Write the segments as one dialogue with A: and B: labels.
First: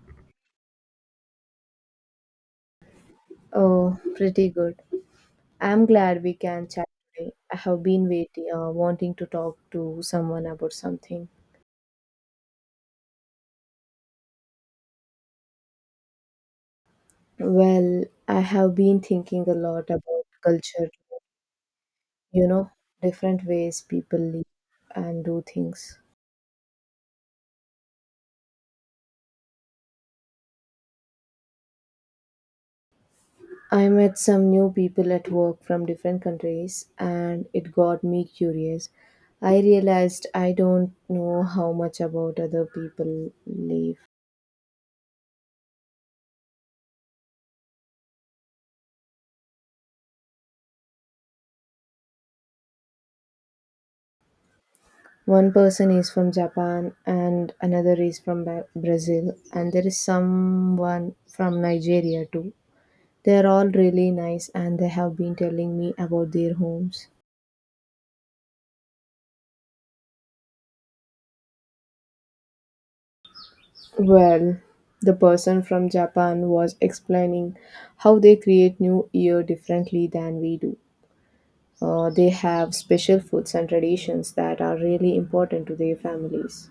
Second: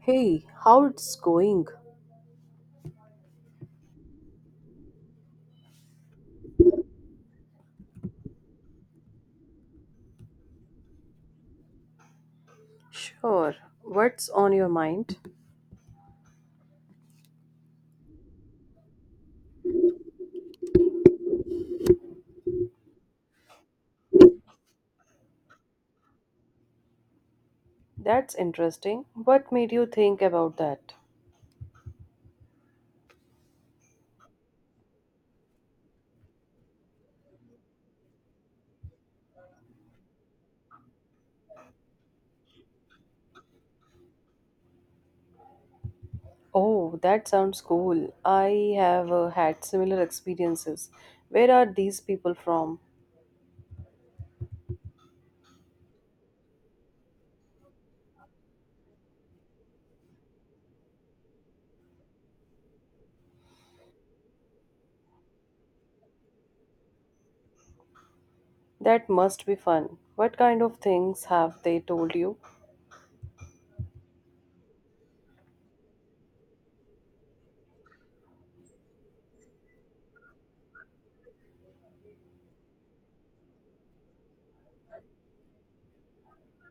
A: Hey, how it's going?
B: Oh, pretty good. I'm glad we can chat today. I have been waiting, wanting to talk to someone about something.
A: Sure. What's on your mind?
B: Well, I have been thinking a lot about culture, you know, different ways people live and do things.
A: That's interesting. What made you think about that?
B: I met some new people at work from different countries, and it got me curious. I realized I don't know how much about other people live.
A: Oh, that sounds cool. I have had similar experiences. Where are these people from?
B: One person is from Japan and another is from Brazil, and there is someone from Nigeria too. They are all really nice and they have been telling me about their homes.
A: That must be fun. What kind of things have they told you?
B: Well, the person from Japan was explaining how they create New Year differently than we do. They have special foods and traditions that are really important to their families.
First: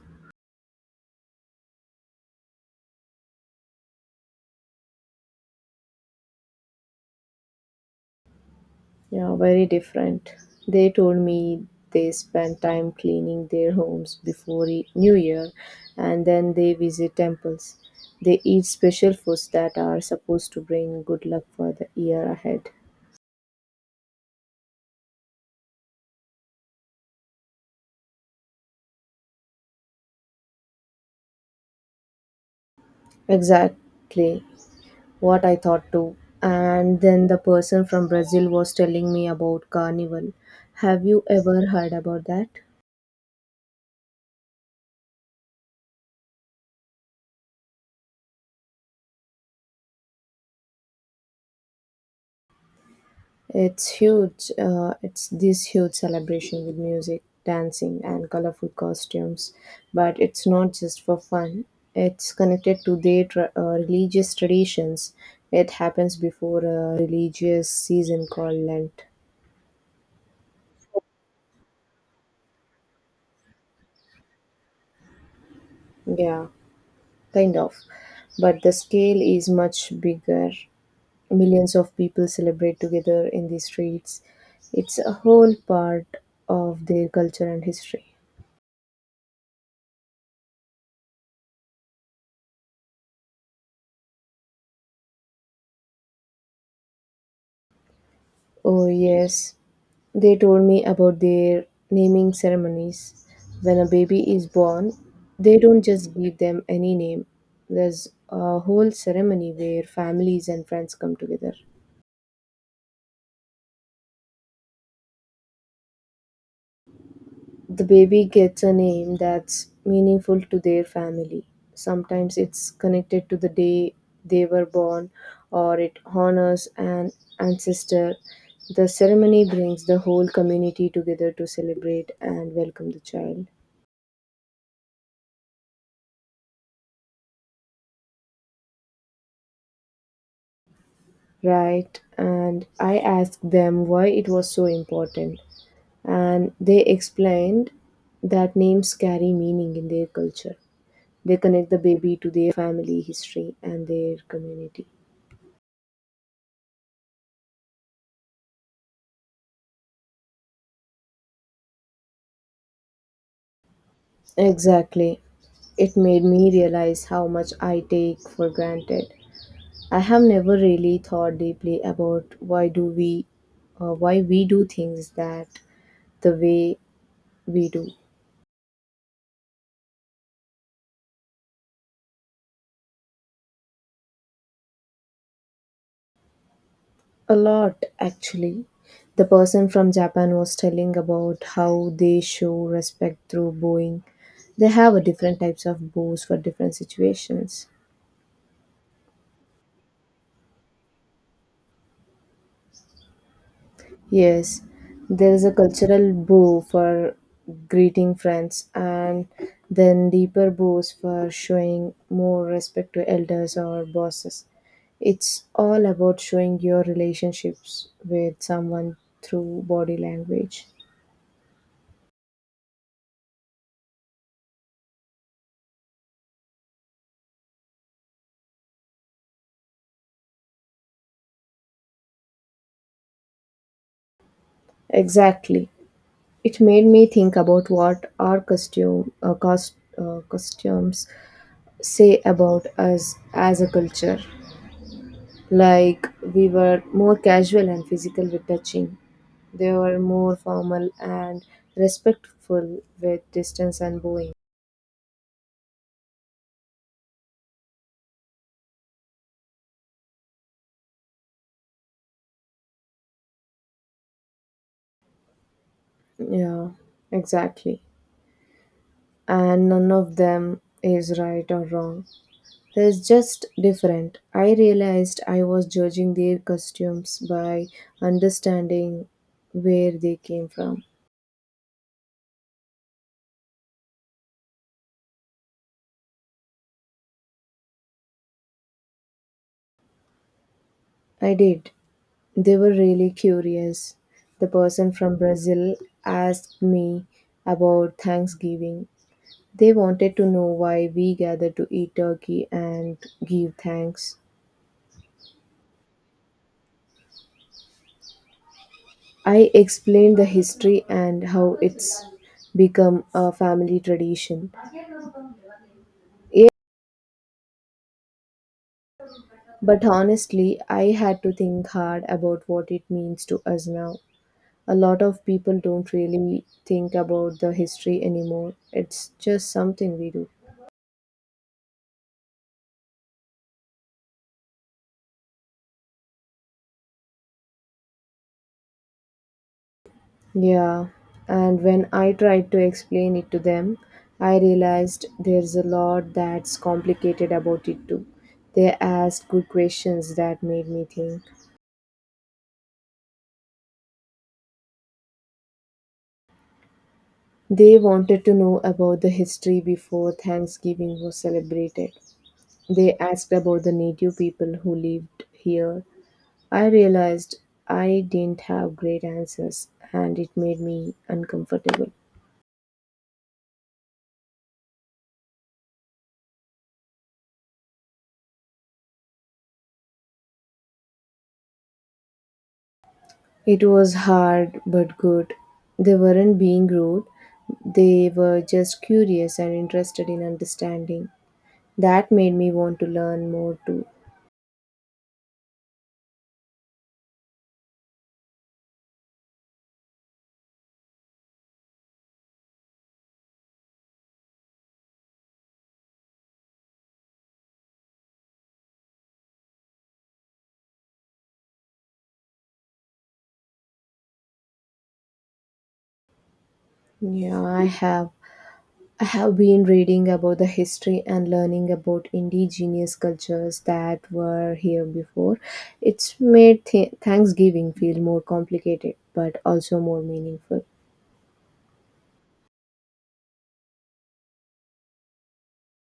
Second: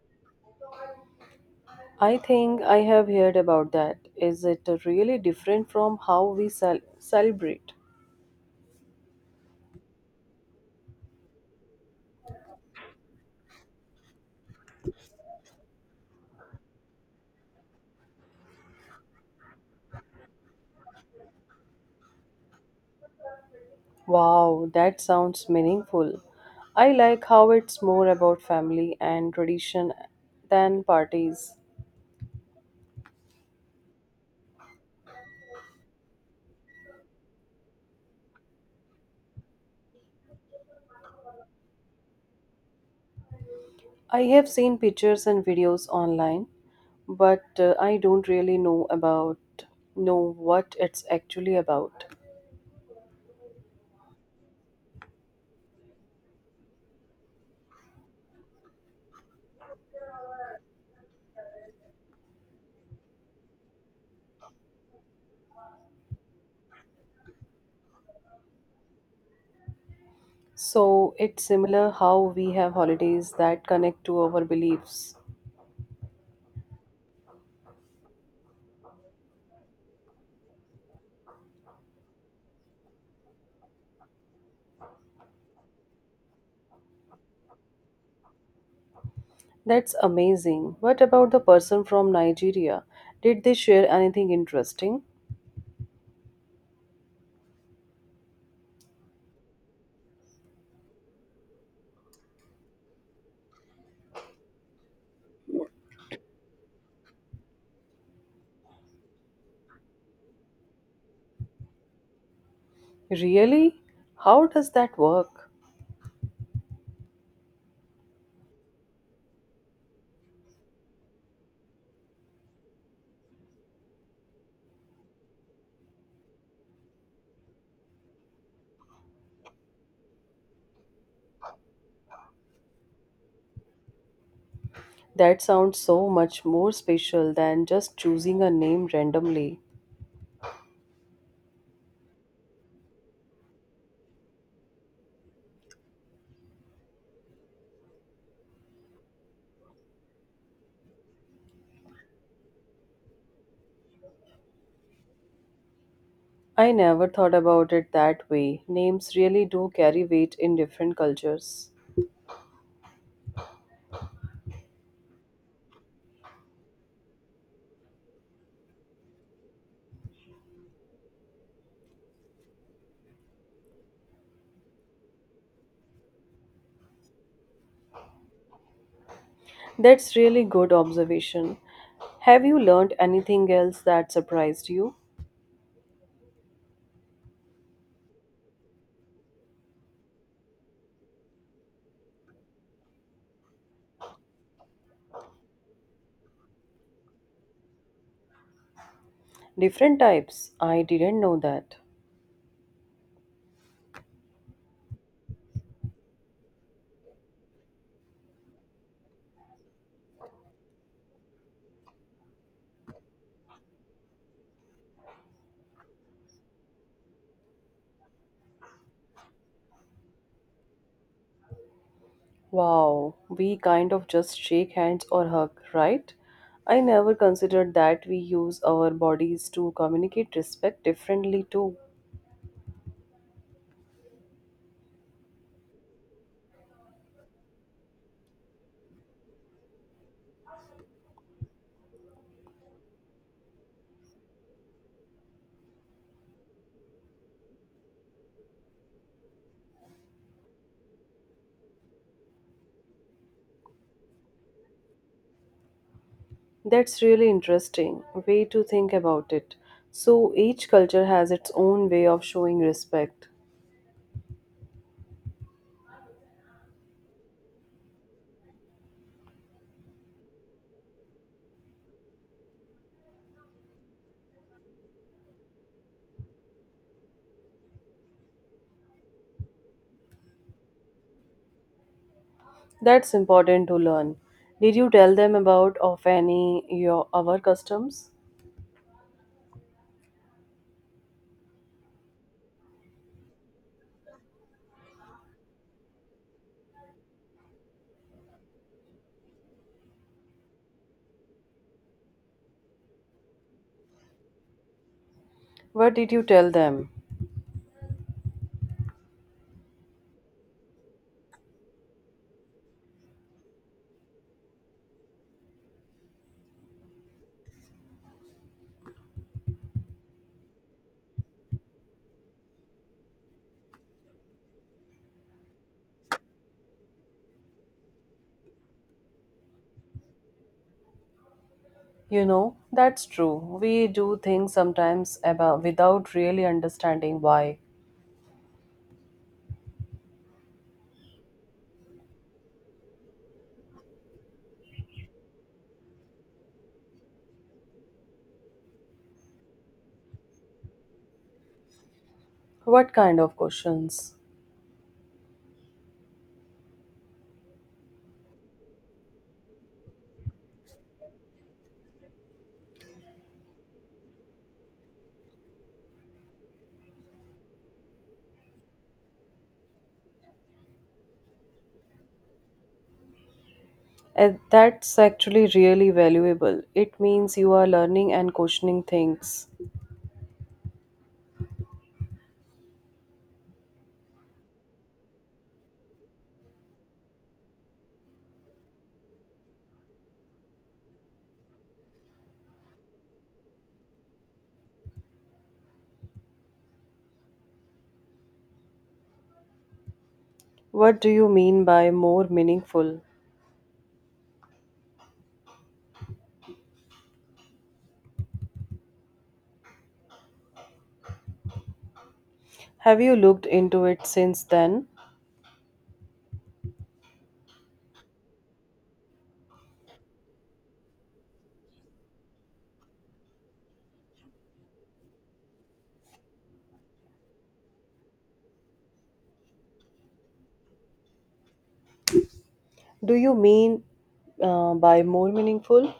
A: I think I have heard about that. Is it really different from how we celebrate?
B: Yeah, very different. They told me they spend time cleaning their homes before New Year and then they visit temples. They eat special foods that are supposed to bring good luck for the year ahead.
A: Wow, that sounds meaningful. I like how it's more about family and tradition than parties.
B: Exactly what I thought too. And then the person from Brazil was telling me about carnival. Have you ever heard about that?
A: I have seen pictures and videos online, but I don't really know what it's actually about.
B: It's huge. It's this huge celebration with music, dancing, and colorful costumes. But it's not just for fun. It's connected to their religious traditions. It happens before a religious season called Lent.
A: So, it's similar how we have holidays that connect to our beliefs.
B: Yeah, kind of. But the scale is much bigger. Millions of people celebrate together in the streets. It's a whole part of their culture and history.
A: That's amazing. What about the person from Nigeria? Did they share anything interesting?
B: Oh, yes. They told me about their naming ceremonies. When a baby is born, they don't just give them any name. There's a whole ceremony where families and friends come together.
A: Really? How does that work?
B: The baby gets a name that's meaningful to their family. Sometimes it's connected to the day they were born or it honors an ancestor. The ceremony brings the whole community together to celebrate and welcome the child.
A: That sounds so much more special than just choosing a name randomly.
B: Right, and I asked them why it was so important, and they explained that names carry meaning in their culture. They connect the baby to their family history and their community.
A: I never thought about it that way. Names really do carry weight in different cultures.
B: Exactly. It made me realize how much I take for granted. I have never really thought deeply about why we do things that the way we do.
A: That's really good observation. Have you learned anything else that surprised you?
B: A lot, actually. The person from Japan was telling about how they show respect through bowing. They have a different types of bows for different situations.
A: Different types. I didn't know that.
B: Yes, there is a cultural bow for greeting friends, and then deeper bows for showing more respect to elders or bosses. It's all about showing your relationships with someone through body language.
A: Wow, we kind of just shake hands or hug, right? I never considered that we use our bodies to communicate respect differently too.
B: Exactly. It made me think about what our costumes say about us as a culture. Like we were more casual and physical with touching. They were more formal and respectful with distance and bowing.
A: That's really interesting way to think about it. So each culture has its own way of showing respect.
B: Yeah, exactly. And none of them is right or wrong. There's just different. I realized I was judging their costumes by understanding where they came from.
A: That's important to learn. Did you tell them about of any your our customs?
B: I did. They were really curious. The person from Brazil asked me about Thanksgiving. They wanted to know why we gather to eat turkey and give thanks.
A: What did you tell them?
B: I explained the history and how it's become a family tradition. Yeah, but honestly, I had to think hard about what it means to us now. A lot of people don't really think about the history anymore. It's just something we do.
A: You know, that's true. We do things sometimes about without really understanding why.
B: Yeah, and when I tried to explain it to them, I realized there's a lot that's complicated about it too. They asked good questions that made me think.
A: What kind of questions?
B: They wanted to know about the history before Thanksgiving was celebrated. They asked about the native people who lived here. I realized I didn't have great answers, and it made me uncomfortable.
A: And that's actually really valuable. It means you are learning and questioning things.
B: It was hard but good. They weren't being rude. They were just curious and interested in understanding. That made me want to learn more too.
A: What do you mean by more meaningful? Have you looked into it since then?
B: Yeah, I have. I have been reading about the history and learning about indigenous cultures that were here before. It's made Thanksgiving feel more complicated but also more meaningful.
A: Do you mean by more meaningful?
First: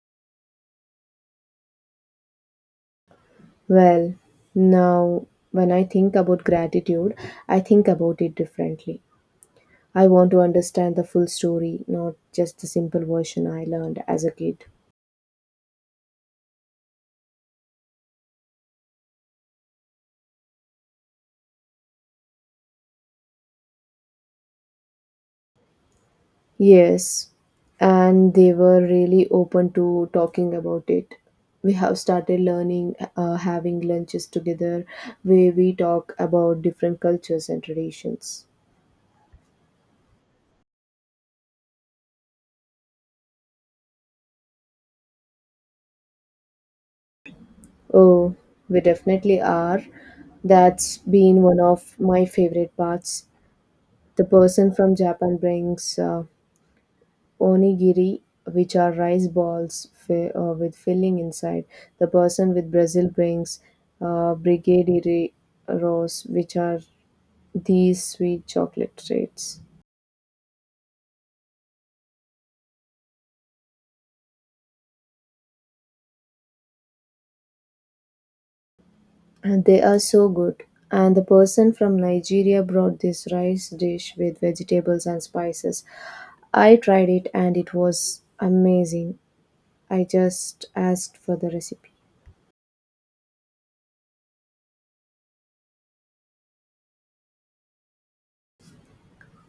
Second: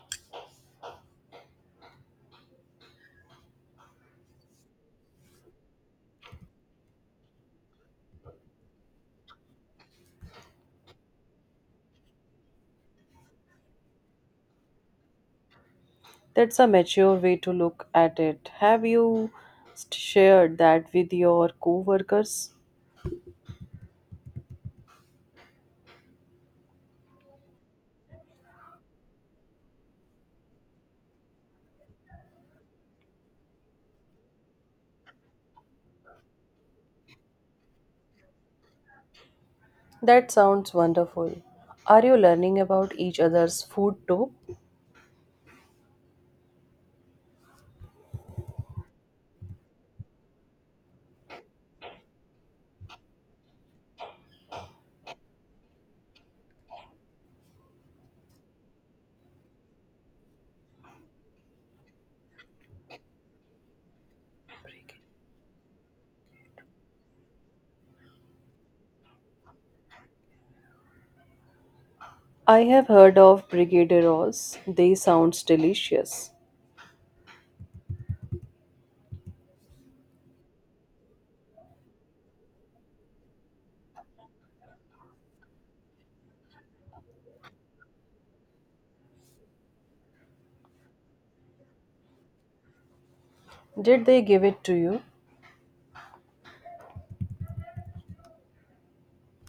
B: Well, now when I think about gratitude, I think about it differently. I want to understand the full story, not just the simple version I learned as a kid.
A: That's a mature way to look at it. Have you shared that with your coworkers?
B: Yes, and they were really open to talking about it. We have started having lunches together where we talk about different cultures and traditions.
A: That sounds wonderful. Are you learning about each other's food too?
B: Oh, we definitely are. That's been one of my favorite parts. The person from Japan brings onigiri, which are rice balls with filling inside. The person with Brazil brings brigadeiro which are these sweet chocolate treats.
A: I have heard of brigadeiros. They sounds delicious.
B: And they are so good. And the person from Nigeria brought this rice dish with vegetables and spices. I tried it and it was amazing. I just asked for the recipe.
A: Did they give it to you?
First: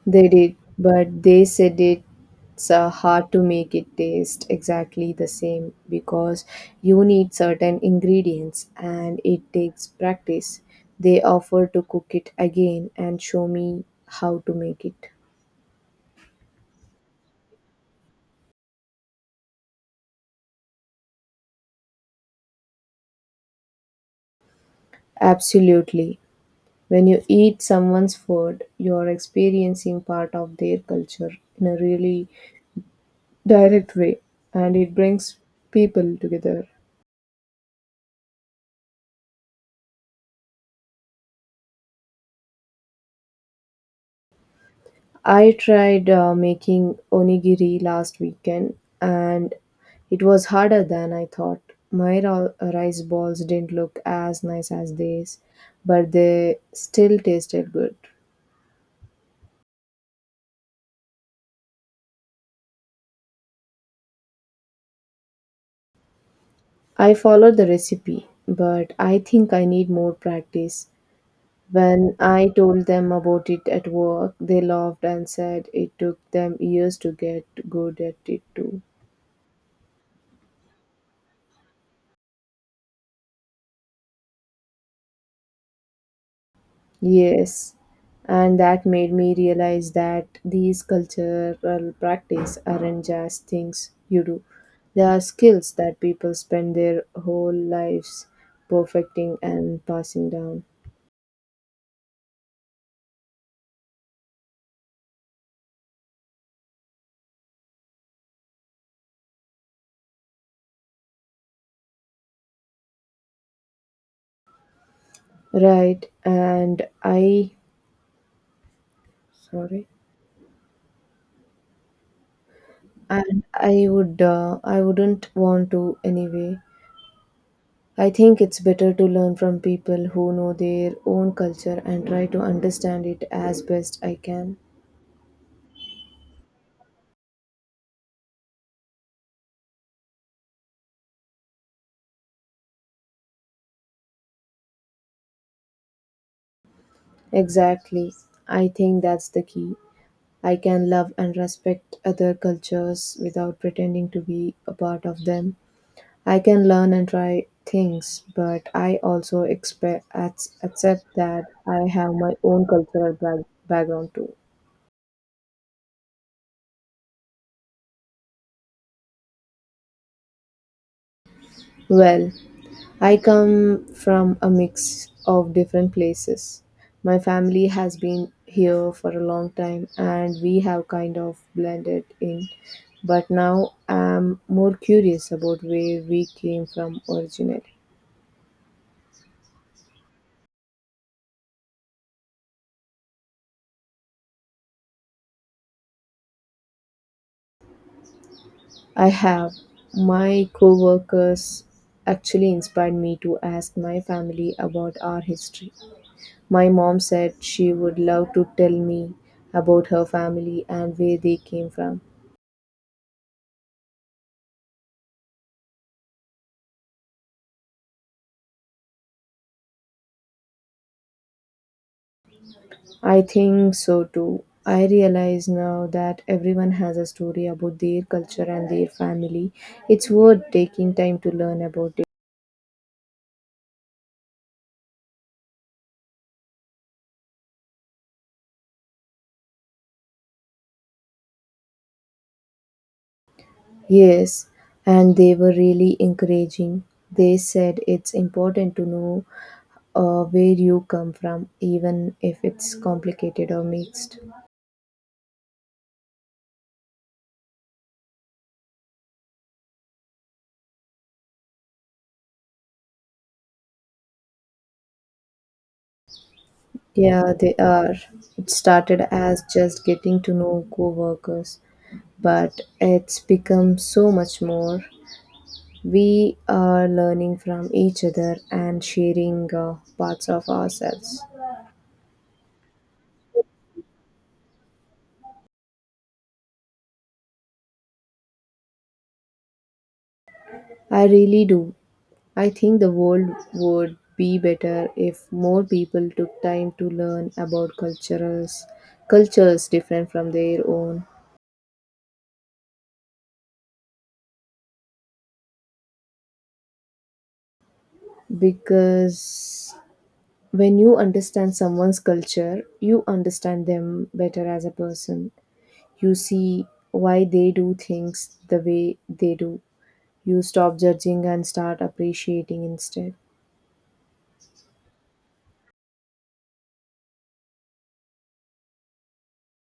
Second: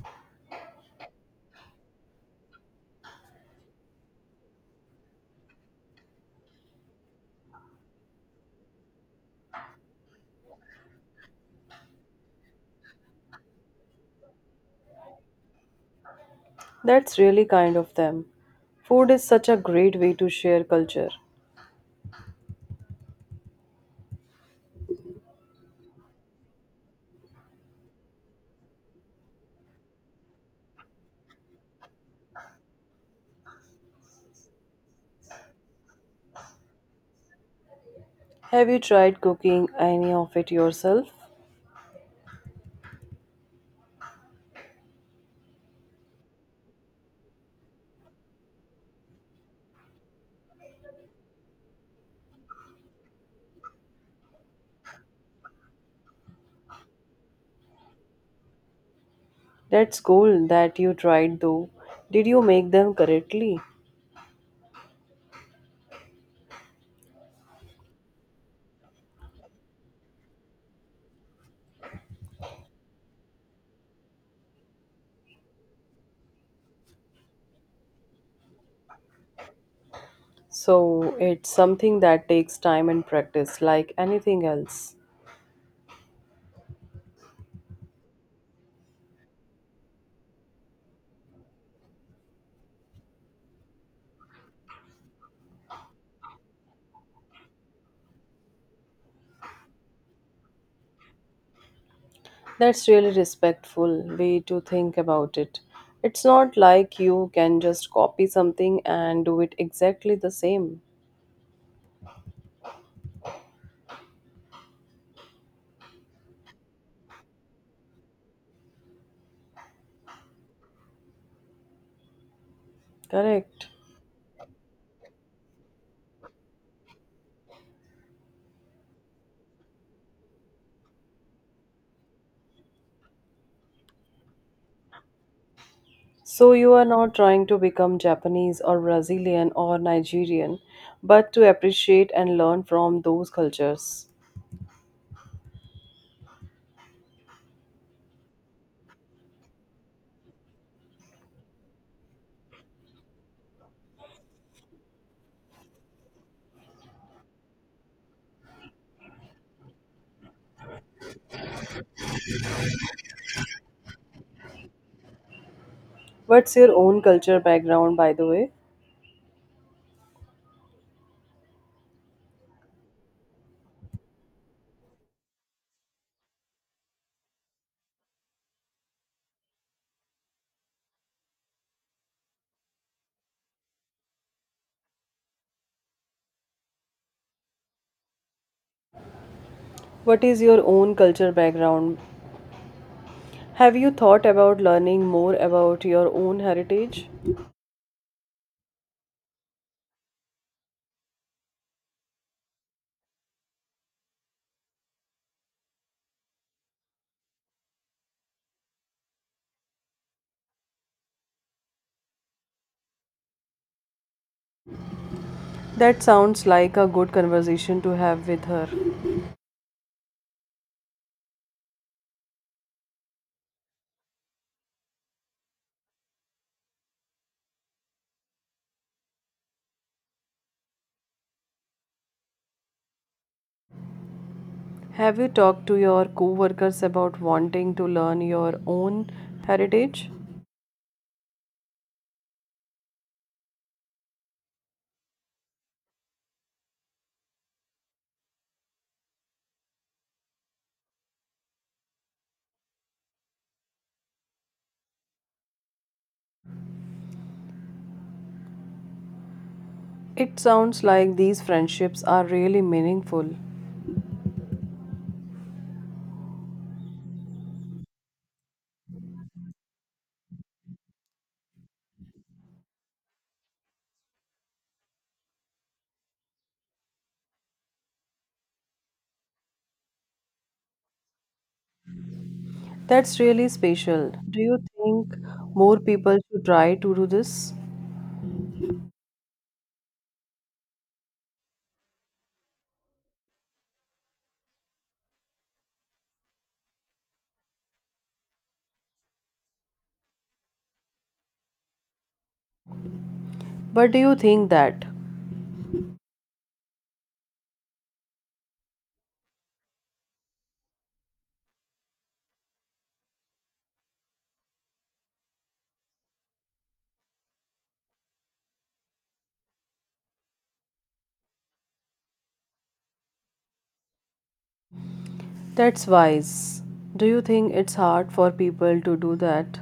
B: They did, but they said it's hard to make it taste exactly the same because you need certain ingredients and it takes practice. They offered to cook it again and show me how to make it.
A: That's really kind of them. Food is such a great way to share culture.
B: Absolutely. When you eat someone's food, you're experiencing part of their culture in a really direct way, and it brings people together.
A: Have you tried cooking any of it yourself?
B: I tried making onigiri last weekend, and it was harder than I thought. My rice balls didn't look as nice as these, but they still tasted good.
A: That's cool that you tried though. Did you make them correctly?
B: I followed the recipe, but I think I need more practice. When I told them about it at work, they laughed and said it took them years to get good at it too.
A: So it's something that takes time and practice, like anything else.
B: Yes, and that made me realize that these cultural practice aren't just things you do. They are skills that people spend their whole lives perfecting and passing down.
A: That's really respectful way to think about it. It's not like you can just copy something and do it exactly the same.
B: Right, and I Sorry. And
A: Correct.
B: I would I wouldn't want to anyway. I think it's better to learn from people who know their own culture and try to understand it as best I can.
A: So you are not trying to become Japanese or Brazilian or Nigerian, but to appreciate and learn from those cultures.
B: Exactly. I think that's the key. I can love and respect other cultures without pretending to be a part of them. I can learn and try things, but I also expect accept that I have my own cultural background too.
A: What's your own culture background, by the way?
B: Well, I come from a mix of different places. My family has been here for a long time and we have kind of blended in. But now I'm more curious about where we came from originally.
A: What is your own culture background? Have you thought about learning more about your own heritage?
B: I have. My co-workers actually inspired me to ask my family about our history. My mom said she would love to tell me about her family and where they came from.
A: That sounds like a good conversation to have with her.
B: I think so too. I realize now that everyone has a story about their culture and their family. It's worth taking time to learn about it.
A: Have you talked to your coworkers about wanting to learn your own heritage?
B: Yes, and they were really encouraging. They said it's important to know where you come from, even if it's complicated or mixed.
A: It sounds like these friendships are really meaningful.
B: Yeah, they are. It started as just getting to know co workers, but it's become so much more. We are learning from each other and sharing parts of ourselves.
A: That's really special. Do you think more people should try to do this?
B: I really do. I think the world would be better if more people took time to learn about cultures different from their own.
A: But do you think that?
B: Because when you understand someone's culture, you understand them better as a person. You see why they do things the way they do. You stop judging and start appreciating instead.
A: That's wise. Do you think it's hard for people to do that?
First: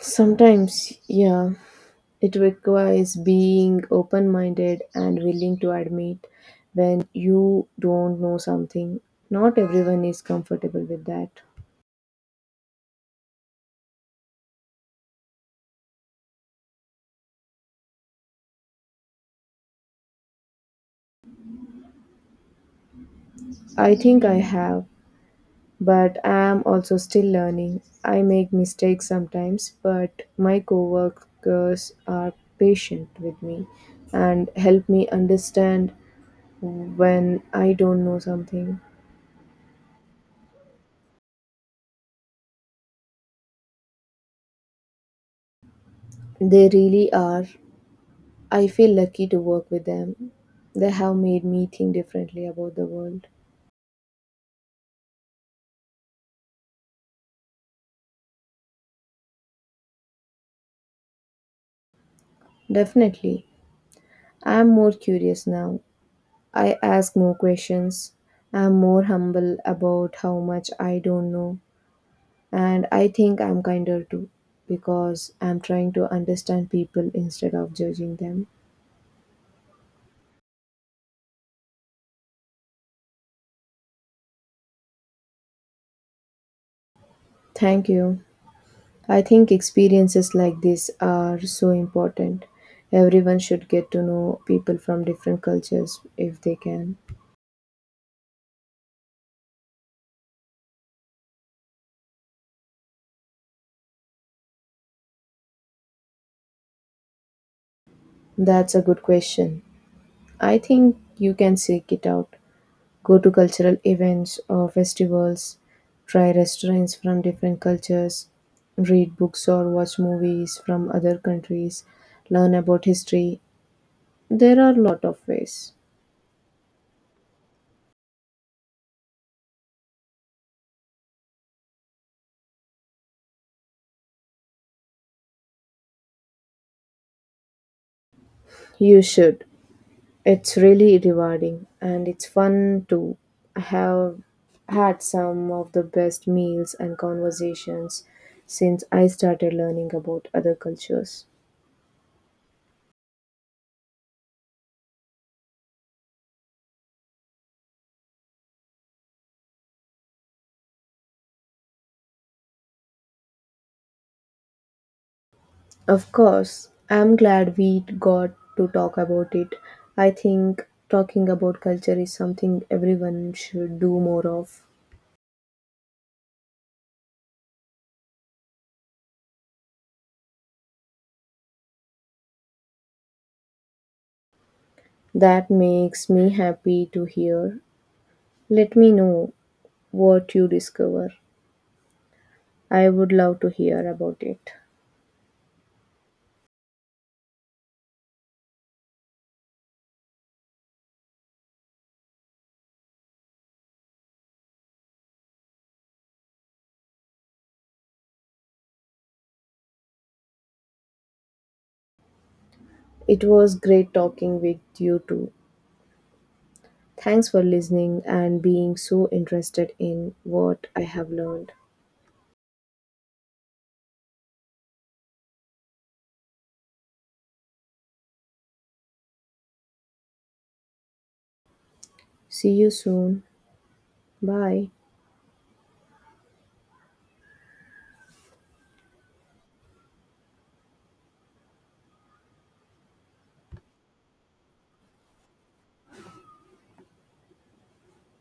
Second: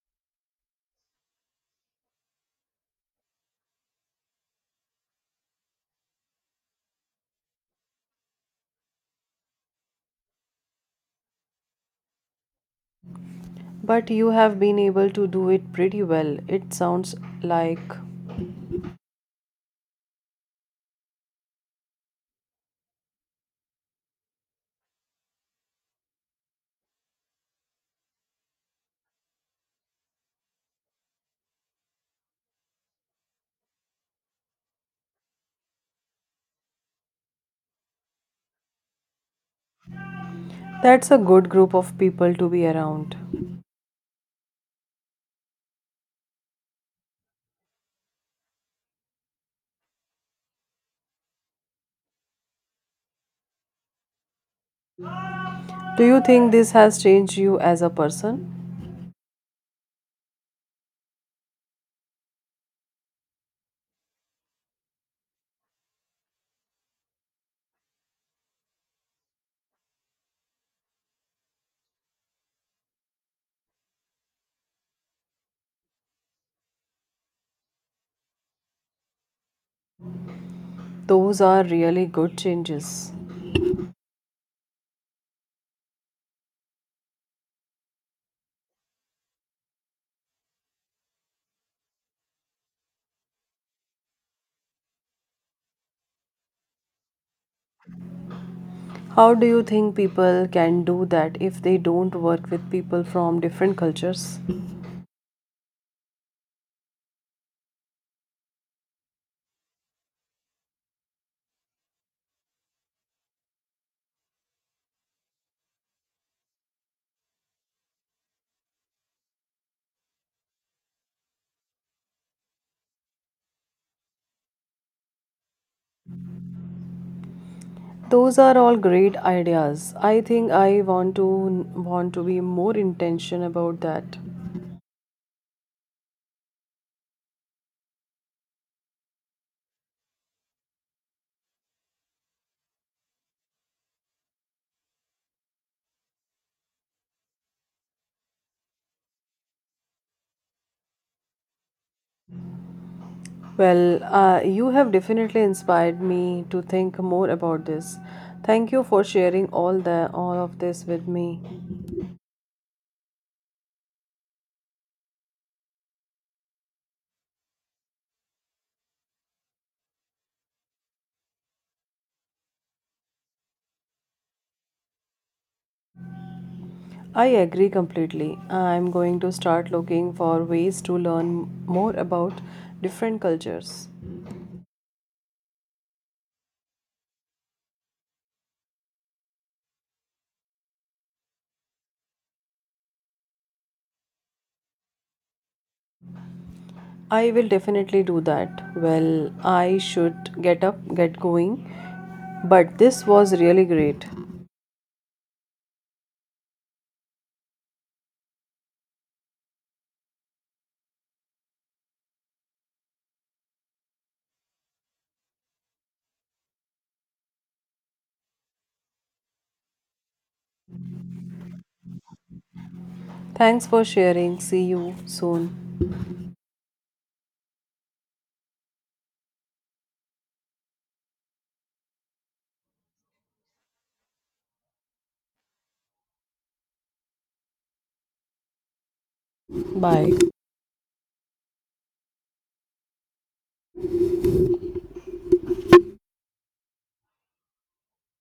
B: Sometimes, yeah, it requires being open minded and willing to admit when you don't know something. Not everyone is comfortable with that.
A: But you have been able to do it pretty well. It sounds like
B: I think I have, but I am also still learning. I make mistakes sometimes, but my coworkers are patient with me and help me understand when I don't know something.
A: that's a good group of people to be around.
B: They really are. I feel lucky to work with them. They have made me think differently about the world.
A: Do you think this has changed you as a person?
B: Definitely. I am more curious now. I ask more questions. I am more humble about how much I don't know. And I think I'm kinder too because I'm trying to understand people instead of judging them.
A: Those are really good changes.
B: Thank you. I think experiences like this are so important. Everyone should get to know people from different cultures if they can.
A: How do you think people can do that if they don't work with people from different cultures?
B: That's a good question. I think you can seek it out. Go to cultural events or festivals, try restaurants from different cultures, read books or watch movies from other countries, learn about history. There are a lot of ways.
A: Those are all great ideas. I think I want to be more intentional about that.
B: You should. It's really rewarding and it's fun to have had some of the best meals and conversations since I started learning about other cultures.
A: Well, you have definitely inspired me to think more about this. Thank you for sharing all of this with me.
B: Of course, I'm glad we got to talk about it. I think talking about culture is something everyone should do more of.
A: I agree completely. I'm going to start looking for ways to learn more about different cultures.
B: That makes me happy to hear. Let me know what you discover. I would love to hear about it.
A: I will definitely do that. Well, I should get going. But this was really great.
B: It was great talking with you too. Thanks for listening and being so interested in what I have learned.
A: Thanks for sharing. See you soon.
B: See you soon. Bye.
A: Bye.